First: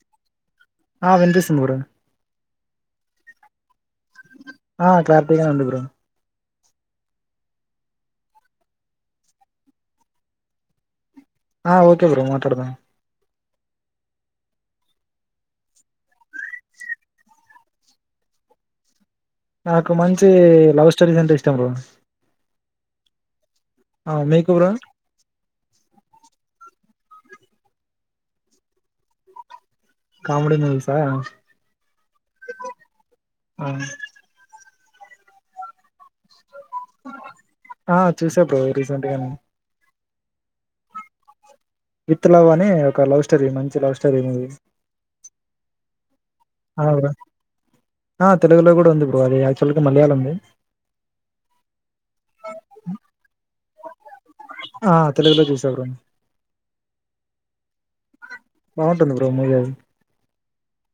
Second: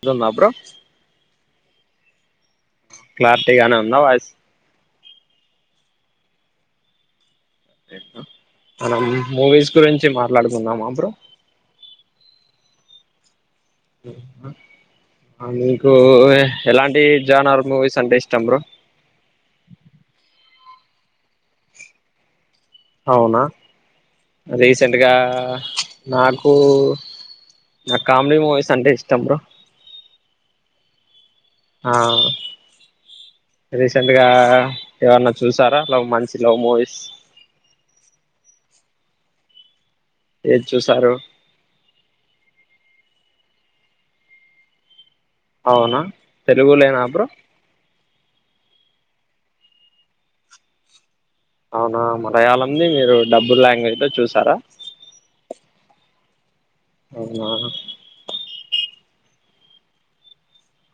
[inaudible] అప్పుడు ఆ వినిపిస్తుంది బ్రో క్లారిటీ గానే ఉంద వాయిస్ ఆ క్లారిటీ గానే ఉంది బ్రో మనం మూవీస్ గురించి మాట్లాడుకుందామా బ్రో? ఆ ఓకే బ్రో మాట్లాడదాం మీకు ఎలాంటి జానార్ మూవీస్ అంటే ఇష్టం బ్రో? నాకు మంచి లవ్ స్టోరీస్ అంటే ఇష్టం బ్రో అవునా ఆ మీకు బ్రో రీసెంట్గా నాకు నా కామెడిీ మూవీస్ అంటే ఇష్టం బ్రో కామిడి మూవీస్ అ ఆ ఆ రీసెంట్గా ఎవన్నా చూసారా లవ్ మంచి లవ్ మూవీస్ ఆ చూసా బ్రో రీసెంట్ గా నే ఏది చూసారు విత్ లవ్ అని ఒక లవ్ స్టోరీ మంచి లవ్ స్టోరీ మూవీ అవునా అ బ్రో ఆ తెలుగులో కూడా ఉంది బో బ్రో అది ఆక్చువల్గా మలయాళంది అవునా మలయాళంది మీరు డబ్బుడు లాంగ్వేజ్ లో చూసారా ఆ తెలుగులో చూసా బ్రో అవునా బాగుంటుంది బ్రో మూవీ అది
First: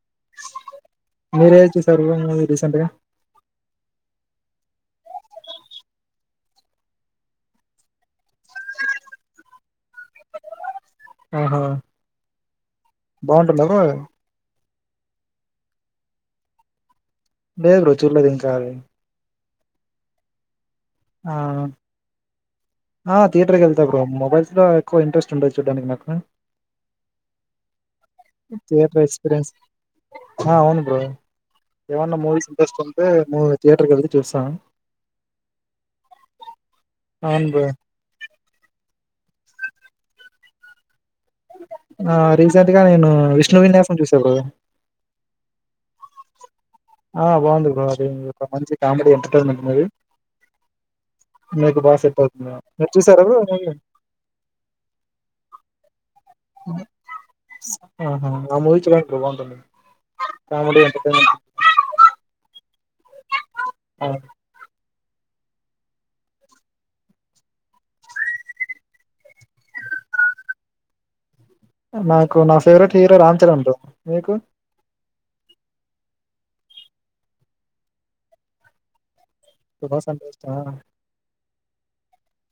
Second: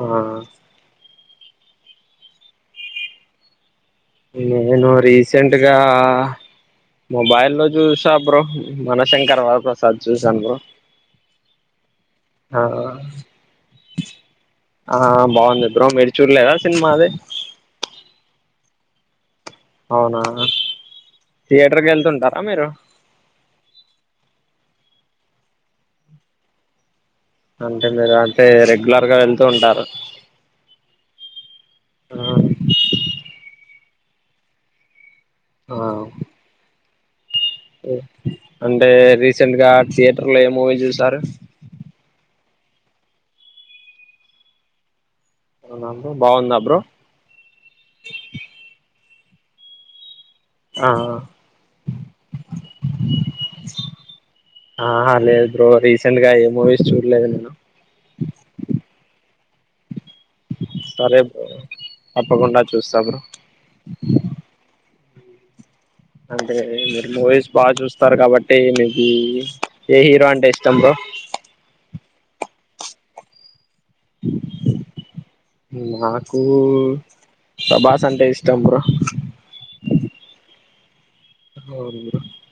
ఆ మీరేది చూసారు బ్రో మూవీ రీసెంట్గా నేను రీసెంట్గా మొబై లో చూసా బ్రో మనశంకర వరప్రసాద్ చూసాను బ్రో ఆహా ఆ బాగుంటుంద బ్రో ఆ బాగుంది బ్రోం మీరు చూడలేదా సినిమా అది లేదు చూళ్ళేదు ఇంకా అది అవునా ఆ థియేటర్కి వెళ్తుంటారా మీరు ఆ థియేటర్ కేళ్తా బ్రో మొబైల్స్ లో ఎక్కువ ఇంట్రెస్ట్ ఉండదు చూడ్డానికి నాకు అంటే మీరు అంటే థియేటర్ రెగ్యులర్ గా వెళ్తూ ఎక్స్పీరియన్స్ ఉంటారు ఆ అవును బ్రో ఎమన్నా ఆ మూవీస్ ఇంట్రెస్ట్ ఉంటే మూవి థియేటర్కి కేళ్తే చూస్తా ఆ అవును బ్రో అంటే రి రీసెంట్గా థియేటర్లో ఏ మూవీ చూస్తారు ఆ రీసెంట్ గా నేను విష్ణు విన్యాసం చూసా బ్రో అవునా బ్రో బాగుందా బ్రో ఆ బాగుంది బ్రో అది మంచి కామెడీయన్ టెన్మెంట్ ఉన్నది ఆ మీకు బా సెట్ అవుతుంది మీరు చూసారా బ్రో మూవీ సెంట్గా ఏ మూవీస్ చూడలేదు నిను ఆహా ఆ మూవీ చూడండి బ్రో బాగుంటుంది కామెడీ సరే ఎంటర్టైన్మెంట్ బ్రో తప్పకుండ చూస్తా బ్రో ఆ అంటే మీరు మూవీస్ బాగా చూస్తారు కాబట్టి మీకు ఏ హీరో అంటే ఇష్టం బ్రో నాకు నా favourite hero Ram Charan bro మీకు నాకు ప్రభాస్ అంటే ఇష్టం బ్రో ప్రభాస్ అంటే ఇష్టమా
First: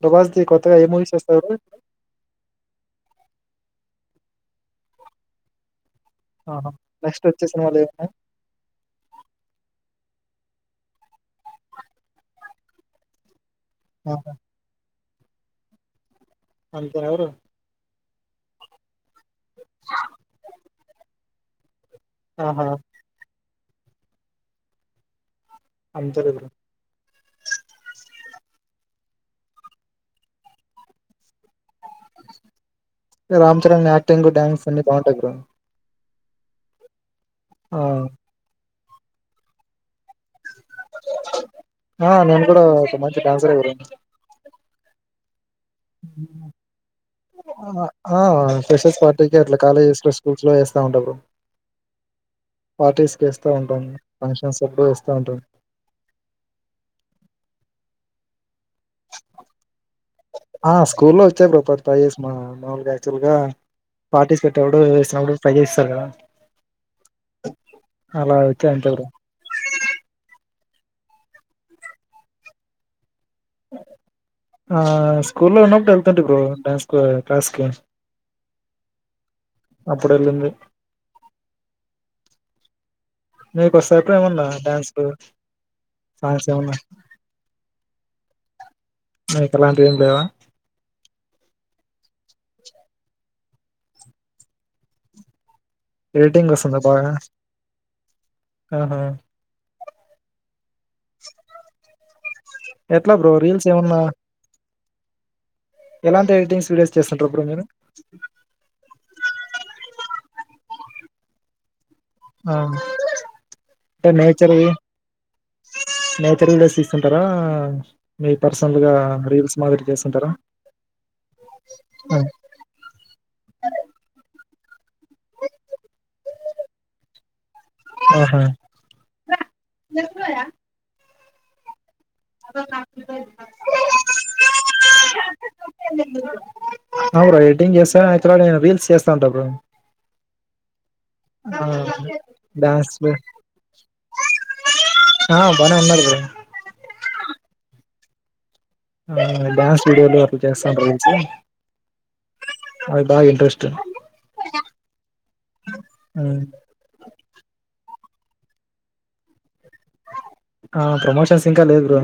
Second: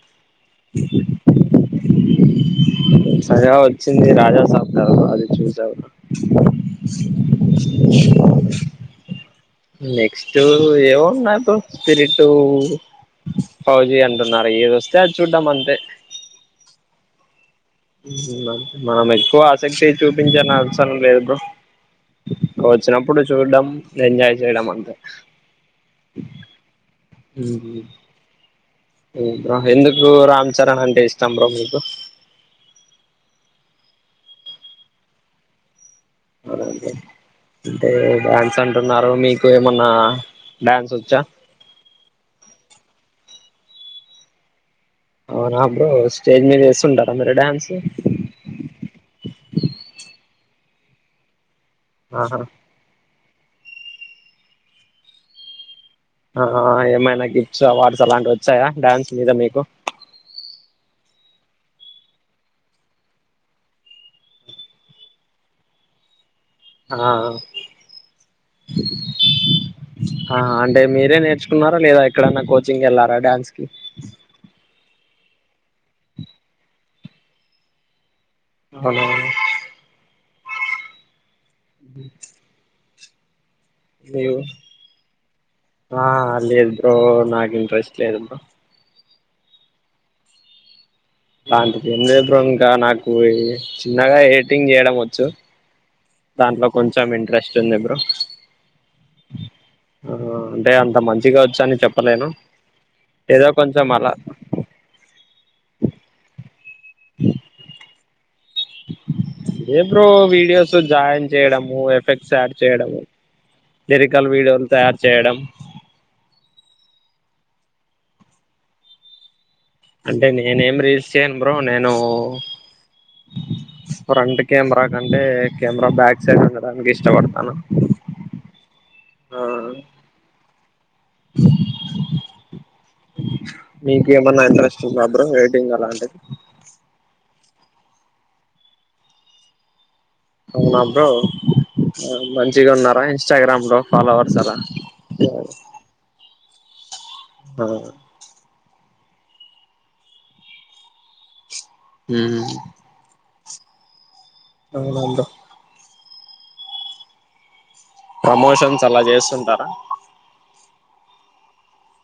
ప్రభాస్‌ది కొత్తగా ఏ మూవీస్ వస్తాయి బ్రో సర వచ్చింది ఇన్ని రాజా సాబ్ అది చూసారు ఆ నెక్స్ట్ వచ్చే సినిమాలు ఏమన్నా స్టు ఎం ఉన్నాయ్ బ్రో స్పీరిట్ ఫౌజీ ఆహా అంటున్నారు ఏదొ సార్ చూడం అంతే అంతే ఎరు మామ ఎ ఆసక్తి చూపించని అవసరం లేదు బ్రో ఇ ఆహా వచ్చినప్పుడు చూడ్డం ఎజాయ్ చేయడం అంతే అంతే హ బ్రో ఎందుకు రామ్ చరణ్ అంటే ఇష్టం బ్రో మీకు రామ్ చరణ్ యాక్టింగ్ డ్యాన్స్ అన్ని బాగుంటాయి బ్రో అదే ఆ అదే డాన్స్ అంటే అన్నారు మీకు ఏమన్నా డ్యాన్స్ వచ్చా ఆ నేను కూడాడా సమాచ డాన్సర్ ఏ బ్రో అవునా బ్రో స్టేజ్ మీద వేస్తుంటారా మీరు డ్యాన్స్ స్షస్ పార్టీకి అట్లా కాలేజెస్ లో స్కూల్స్ లో వేస్తా ఉంటప్పుడు ఆహా ేస్తా ఉంటాం ఫంక్షన్స్ ఇేస్తా ఉంటాం ఆ ఏమైనా గిఫట్స్ అవార్డ్స్ అలాంటి వచ్చ వచ్చాయా డ్యాన్స్ మీద మీకు ఆ స్కూల్లో వచ్చాయి బ ట్రై చే మా మామూలుగా యాక్చువల్ గా పార్టిసిపేట్ అడు వేినప్పుడు ట్రై చేస్తారు కదా ఆ అలా వచ్చాయి అంతే బ్రో ఆ అంటేరే నేర్చున్నారా లేదా ఎక్కడైనా కోచింగ్ వెళ్లారా ఆ స్కూల్ లో ఉన్నప్పుడు వెళ్తుంటా బ్రో డ్యాన్స్ క్లాస్ కి అవునా.. అప్పుడు వెళ్ళింది మీకు వస్తాయా లేవు ఏమన్నా డాన్స్ ఆ సాంగ్స్ లేదు ఏమన్నా బ్రో నాకు ఇంట్రెస్ట్ లేదు బ్రో నీకు అలాంటివి ఏం లేవా అలాంటిది ఏం లేదు బ్రో ఇంకా నాకు చిన్నగా ఎడిటింగ్ చేయడం వచ్చు ఎడిటింగ్ దాంట్లో వస్తుంద బాగ కొంచెం ఇంట్రెస్ట్ ఉంది బ్రో ఆ హ ఆ అంటే అంత మంచిగా వచ్చు అని చెప్పలేను ఎట్లా బ్రో ఏదో రీల్స్ కొంచెం ఏమన్నా అలా ఎలాంటి ఎడిటింగ్స్ వీడియోస్ చేస్తుంటారు బ్రో మీరు ఏ బ్రో వీడియోస్ జాయిన్ చేయడము ఫ్లెక్స్ యాడ్ ఆ చేయడం అంటే లిరికల్ వీడియోలు నేచర్వి తయారు చేయడం టారా మీ పర్సనల్ గా రీల్స్ మాదిరి అంటే చేస్తుంటారా నేనేం రీల్స్ చేయను బ్రో నేను ఆ. ఫ్రెంట్ కెమెరా కంటే కెమెరా బ్యాక్ సైడ్ ఉండడానికి ఇష్టపడతాను ఆ హ ఆ మీకేమన్నా ఇంట్రెస్ట్ ఉందా బ్రో ఎడిటింగ్ అలాంటిది ఆ బ్రో చేస్తా ఇక్కడ నేను రీల్స్ చేస్తాంట బ్రో అవును బ్రో ఆ, మంచిగా డాన్స్ ఉన్నారా లో ఇన్స్టాగ్రామ్ లో ఫాలోవర్స్ అలా ఆ బానే ఉన్నారు బ్రో ఆ ఆ డ్యాన్స్ వీడియోలు అట్లా చేస్తాం రీల్స్ మ్ హ్ అవి బాగా ఇంట్రెస్ట్ మ్ ప్రమోషన్స్ అలా చేస్తుంటారా ఆ ప్రమోషన్స్ ఇంకా లేదు బ్రో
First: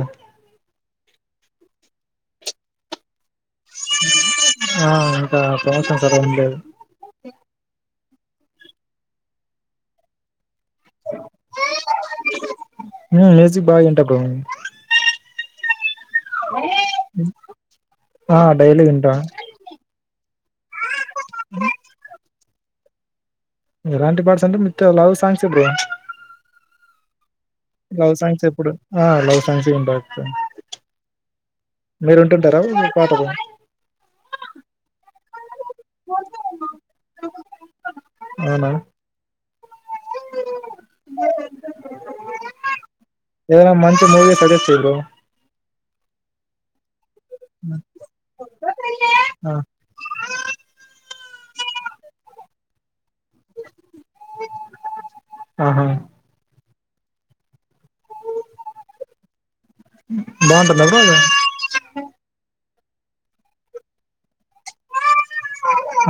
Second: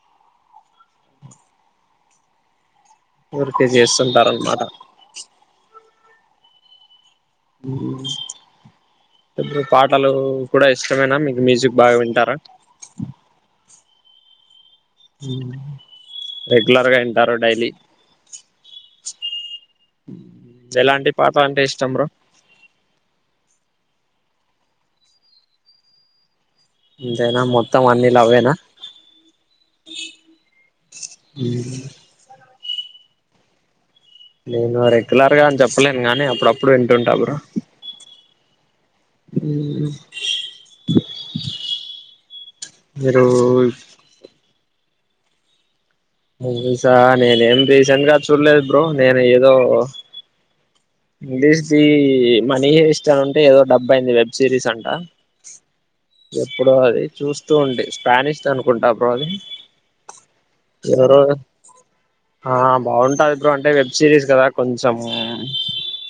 ఊరికే చేస్తుంటారనమాట ఆ అంత [unintelligible] ఇప్పుడు పాటలు కూడా ఇష్టమేనా మీకు మ్యూజిక్ బాగా వింటారా అ రెగ్యులర్గా వింటారు డైలీ ఆ! డైలీ వింటా. ఎలాంటి పాట అంటే ఇష్టం బ్రో ఎలాంటి పార్ట్స్ అంటే విత్ లవ్ సాంగ్స్ ఎ బ్రో అంతేనా మొత్తం అన్ని లవ్ సాంగ్స్ లవ్వేనా ఎప్పుడు ఆహ్ లవ్ సాంగ్స్ ఉంటాయి ఎప్పుడు మీరు ఉంటుంటారు. ఆది నీ పాటకు. నేను రెగ్యులర్ గా అని చెప్ప్. చెప్పలేను గానీ అప్పుడప్పుడు వింటుంటా బ్రో అవునా! బ్రోయి. Hello hello sir. నేనేం రీసెంట్ గా చూడలేదు బ్రో నేను ఆ! ఏదో. Release the money ways. So అంటే ఏదో డబ్బైయింది వెబ్ సిరీస్ అంట. ఆహా! ఇప్పుడు అది చూస్తూ ఉండే. స్పానిష్ అనుకుంటా బ్రో అది బావుంటుందా బ్రో అది? ఎవరో ఆహ్. బాగుంటంది బ్రో అంటే వెబ్ సిరీస్ కదా కొంచెం.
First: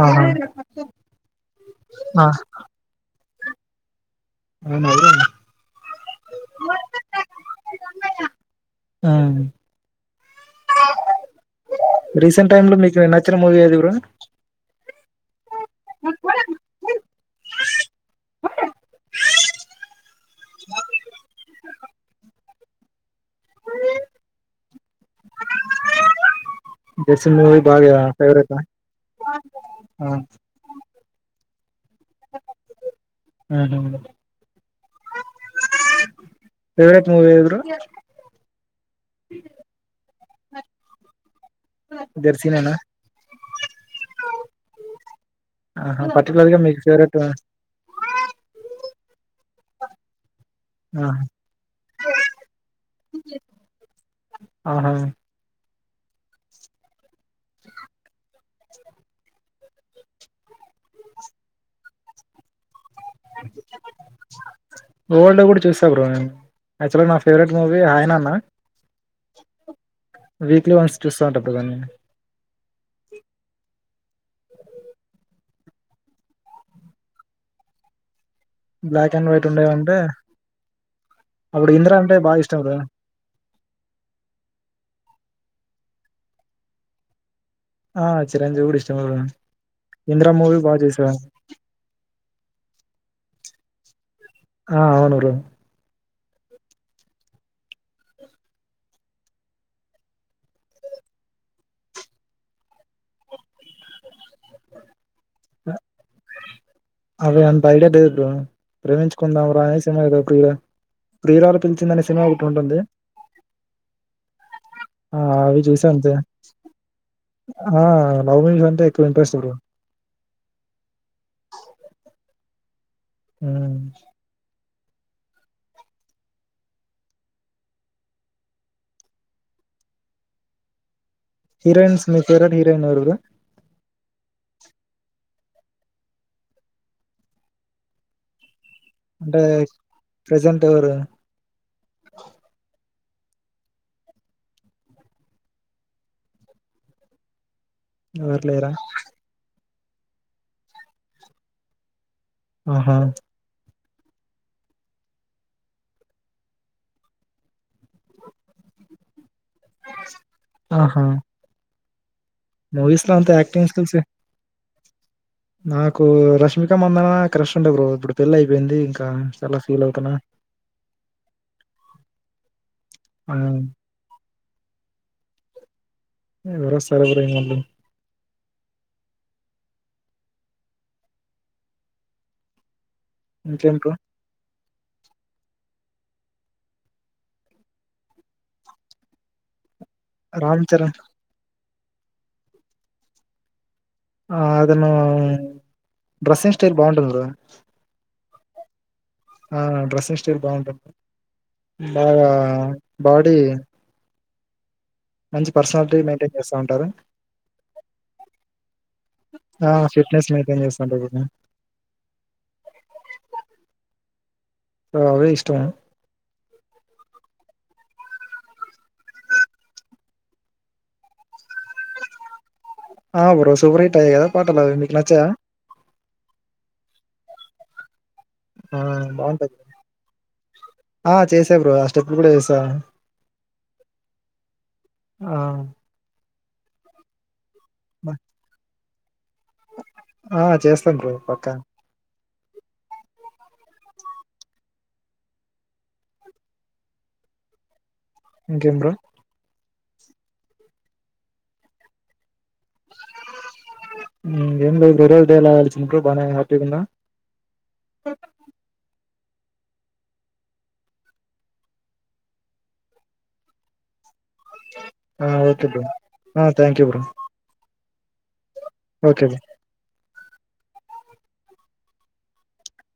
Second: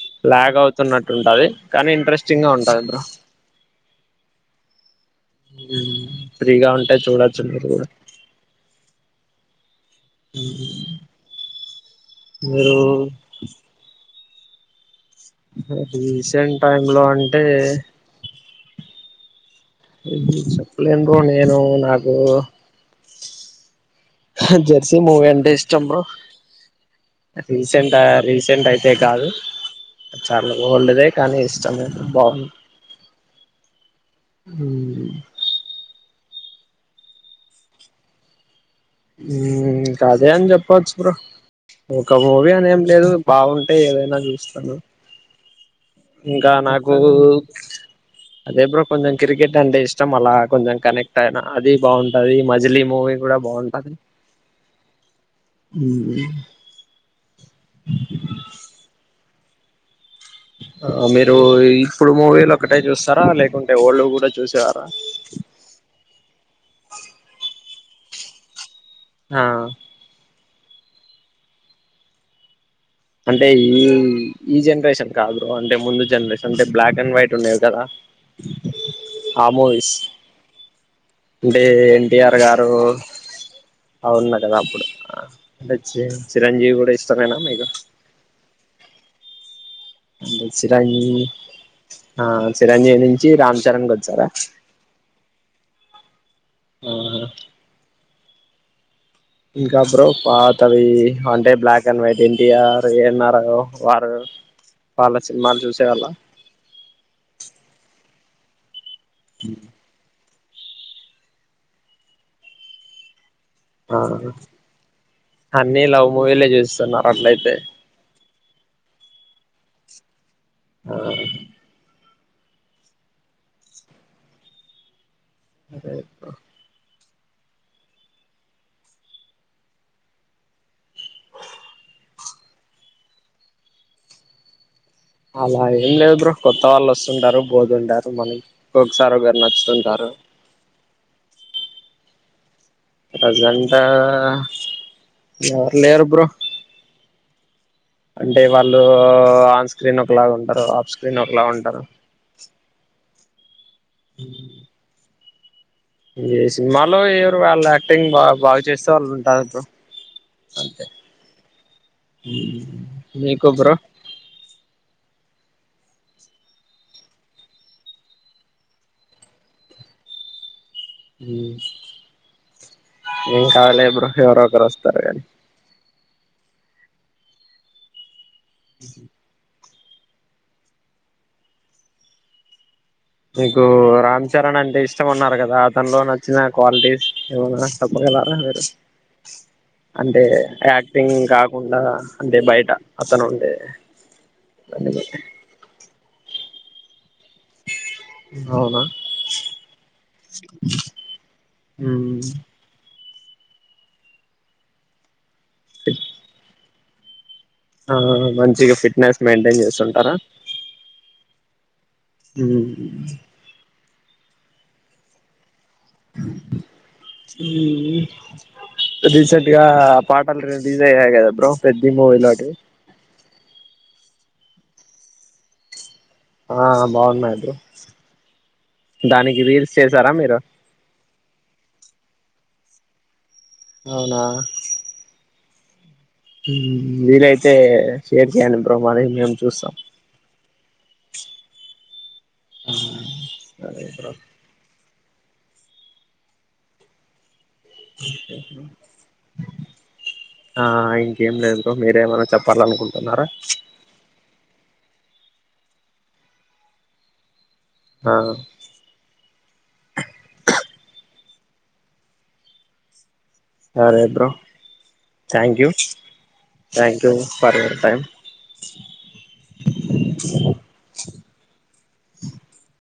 ఆహా! లాగ అవుతున్నట్టు ఉంటది కానీ ఆ! ఇంట్రెస్టింగ్ గా ఉంటది బ్రో. ఆహ్ మల్లిగా. ఫ్రీగా ఉంటే చూడొచ్చు మీరు కూడా. ఆహ్. ఉమ్. రీసెంట్ టైం లో మీకు నచ్చిన మూవీ ఏది బ్రో. రీసెంట్ టైం లో అంటే. చెప్పలేను బ్రో నేను నాకు. జెర్సీ మూవీ అంటే ఇష్టము బ్రో. జెర్సీ మూవీ బాగా రీసెంట్ ఆహ్ ఫేవరెటా? రీసెంట్ అయితే కాదు చాలా ఓల్డ్దే కానీ ఇష్ట్. చాలా. ఆహ్. ఫేవరెట్ మూవీ ఏది బ్రో. ఉమ్ అదే అని చెప్పోచ్చు బ్రో. ఒక మూవీ అని జెర్సీనేనా ఏం లేదు బాగుంటే ఏదైనా చూస్త్ హలో. ఆహా పర్టికులర్ ఇంకా గా మీకు నాకు ఫేవరెట్ అదే బ్రో. కొంచెం క్రికెట్ అంటే ఇష్టం అలా. కొంచెం ఆహా కనెక్ట్ అయిన అది బాగుంటది. మజిలీ మూవీ కూడా బాగుంటది. ఆహా ఉమ్. ఆహ్ మీరు ఇప్పుడు మూవీ లో ఒకట్. ఓల్డ్ కూడా చూస్తా బ్రో నేను యాక్చువల్గా నా ఫేవరెట్ మూవీ ఆయన నా. ఆహ్. వీక్లీ వన్స్ చూస్తా ఉంటా బ్రో నేను. అంటే ఈ ఈ జనరేషన్ కాదు అంటే ముందు జనరేషన్ అంటే బ్లాక్ అండ్ వైట్ ఉండేవి కదా బ్లాక్ అండ్ ఆ వైట్ మూవీస్ ఉండేవంటే అంటే అప్పుడు ఇంద్ర అంటే ఎన్టీఆర్ బాగా ఇష్టం గారు బ్రో అవును కదా అప్పుడు అంటే చి చిరంజీవి కూడా ఇష్టమేనా మీకు ఆ చిరంజీవి కూడా ఇష్టం బ్రో ఇంద్ర అంటే మూవీ బాగా చిరంజీ చూసా ఆ చిరంజీవి నుంచి రామ్ చరణ్ గొచ్చారా ఆ అవునురో ఆ ఇంకా బ్రో పాతవి అంటే black and white N T R A N R వారు వాళ్ళా సినిమాలు చూసేవాళ్ళా అది అంత ఐడియా లేదు బ్రో ప్రేమించుకుందాం రా అనే సినిమా ఏసు ఏదో ప్రియా ప్రియురాలు పిలిచిందనే సినిమా ఒకటి ఉంటుంది ఆ ఆ అవి అన్నీ చూసా లవ్ అంతే మూవీలే చూసున్నారు అట్లయితే ఆ లవ్ మూవీస్ అంటే ఎక్కువ ఇంట్రెస్ట్ బ్రో హా హ్మ్మ్ అదే యకా హీరోయిన్స్ మీ ఫేవరెట్ హీరోయిన్ ఎవరు బ్రో అలా ఏం లేదు బ్రో కొత్త వాళ్ళు వస్తుంటారు పోదుంటారు మనకి ఒకసారి ఒకరు అంటే నచ్చుతుంటారు ప్రెజెంట్ ఎవరు ప్రజెంట్ టా ఎవరు లేరు బ్రో అంటే ఎవరు లేరా వాళ్ళు ఆన్ స్క్రీన్ ఓకలా ఉంటారు ఆఫ్ స్క్రీన్ ఓకలా ఉంటారు ఆహా హ్మ్మ్ ఈ సినిమాలో ఎవరు వాళ్ళు యాక్టింగ్ బా బాగా చేస్తే వాళ్ళు ఉంటారు బ్రో అంతే ఆహా మూవీస్ లో అంత మీకు యాక్టింగ్ బ్రో స్కిల్స్ నాకు రష్మిక మందనా క్రష్ ఉండే బ్రో ఇప్పుడు పెళ్లిి అయిపోయింది ఇంకా చాలా ఫీల్ అవుతున్నా హ్మ్మ్ ఆ ఏంకాలే బ్రో హోవరో వస్తారు గానీ ఎవరొస్తారు బ్రో మళ్లీ హుమ్మ్ మీకు ఇంకేం బ్రో రామ్ చరణ్ అంటే ఇష్టం అన్నారు కదా తనిలో నచ్చిన క్వాలిటీస్ ఏమన్నా చెప్పగలరా మీరు అంటే రామ్ చరణ్ యాక్టింగ్ కాకుండా అంటే బయట అతను ఉండే ఆ అదను దాన్ని బట్టి డ్రస్సింగ్ స్టైల్ బాగుంటుంది బ్రో అవునా ఆ డ్రెస్సింగ్ స్టైల్ బాగుంటుంది బ్రో మ్మ్ బాగా బాడీ మంచి పర్సనాలిటీ మెయిన్టైన్ చేస్తూ ఉంటారు ఆ మంచిగా ఫిట్నెస్ మెయింటైన్ ఆ చేస్తుంటారా ఫిట్నెస్ మెయింటైన్ చేస్తా ఉంటారు మ్మ్. అవే ఇష్టం మ్మ్ రీసెంట్గా పాటలు రిలీజ్ అయ్యాయిగా బ్రో పెద్ది మూవీ లాటివి ఆ బ్రో సూపర్ హిట్ అయ్యాయిగా పాటలు మీకు నచ్చావా ఆ బాగున్నాయి బ్రో ఆ దానికి బాగుంటది రీల్స్ చేసారా మీరు ఆ చేసా బ్రో అ స్టెప్పులు కూడా వేసా అవునా మ్మ్ వీలై తే షేర్ చేయండి బ్రో ప్రమారే ఇలియాన్ ఆ చేస్తాను బ్రో పక్కా ఉమ్మ్ సరే బ్రో ఇంకేం బ్రో [inaudible] ఆ ఇంకేం లేదు బ్రో మీరే ఎం అనా చెప్పాలనుకుంటున్నారా హ్మ్. ఏం లేదు బ్రో రోజు దేవలాడుతుంది బాగానే హ్యాపీగా ఉందా ఆ సరే బ్రో ఆ ఓకే థాంక్యూ బ్రో ఆ థ్యాంక్ యూ బ్రో థాంక్యూ సరే బ్రో బాయ్ ఓకే లే [inaudible]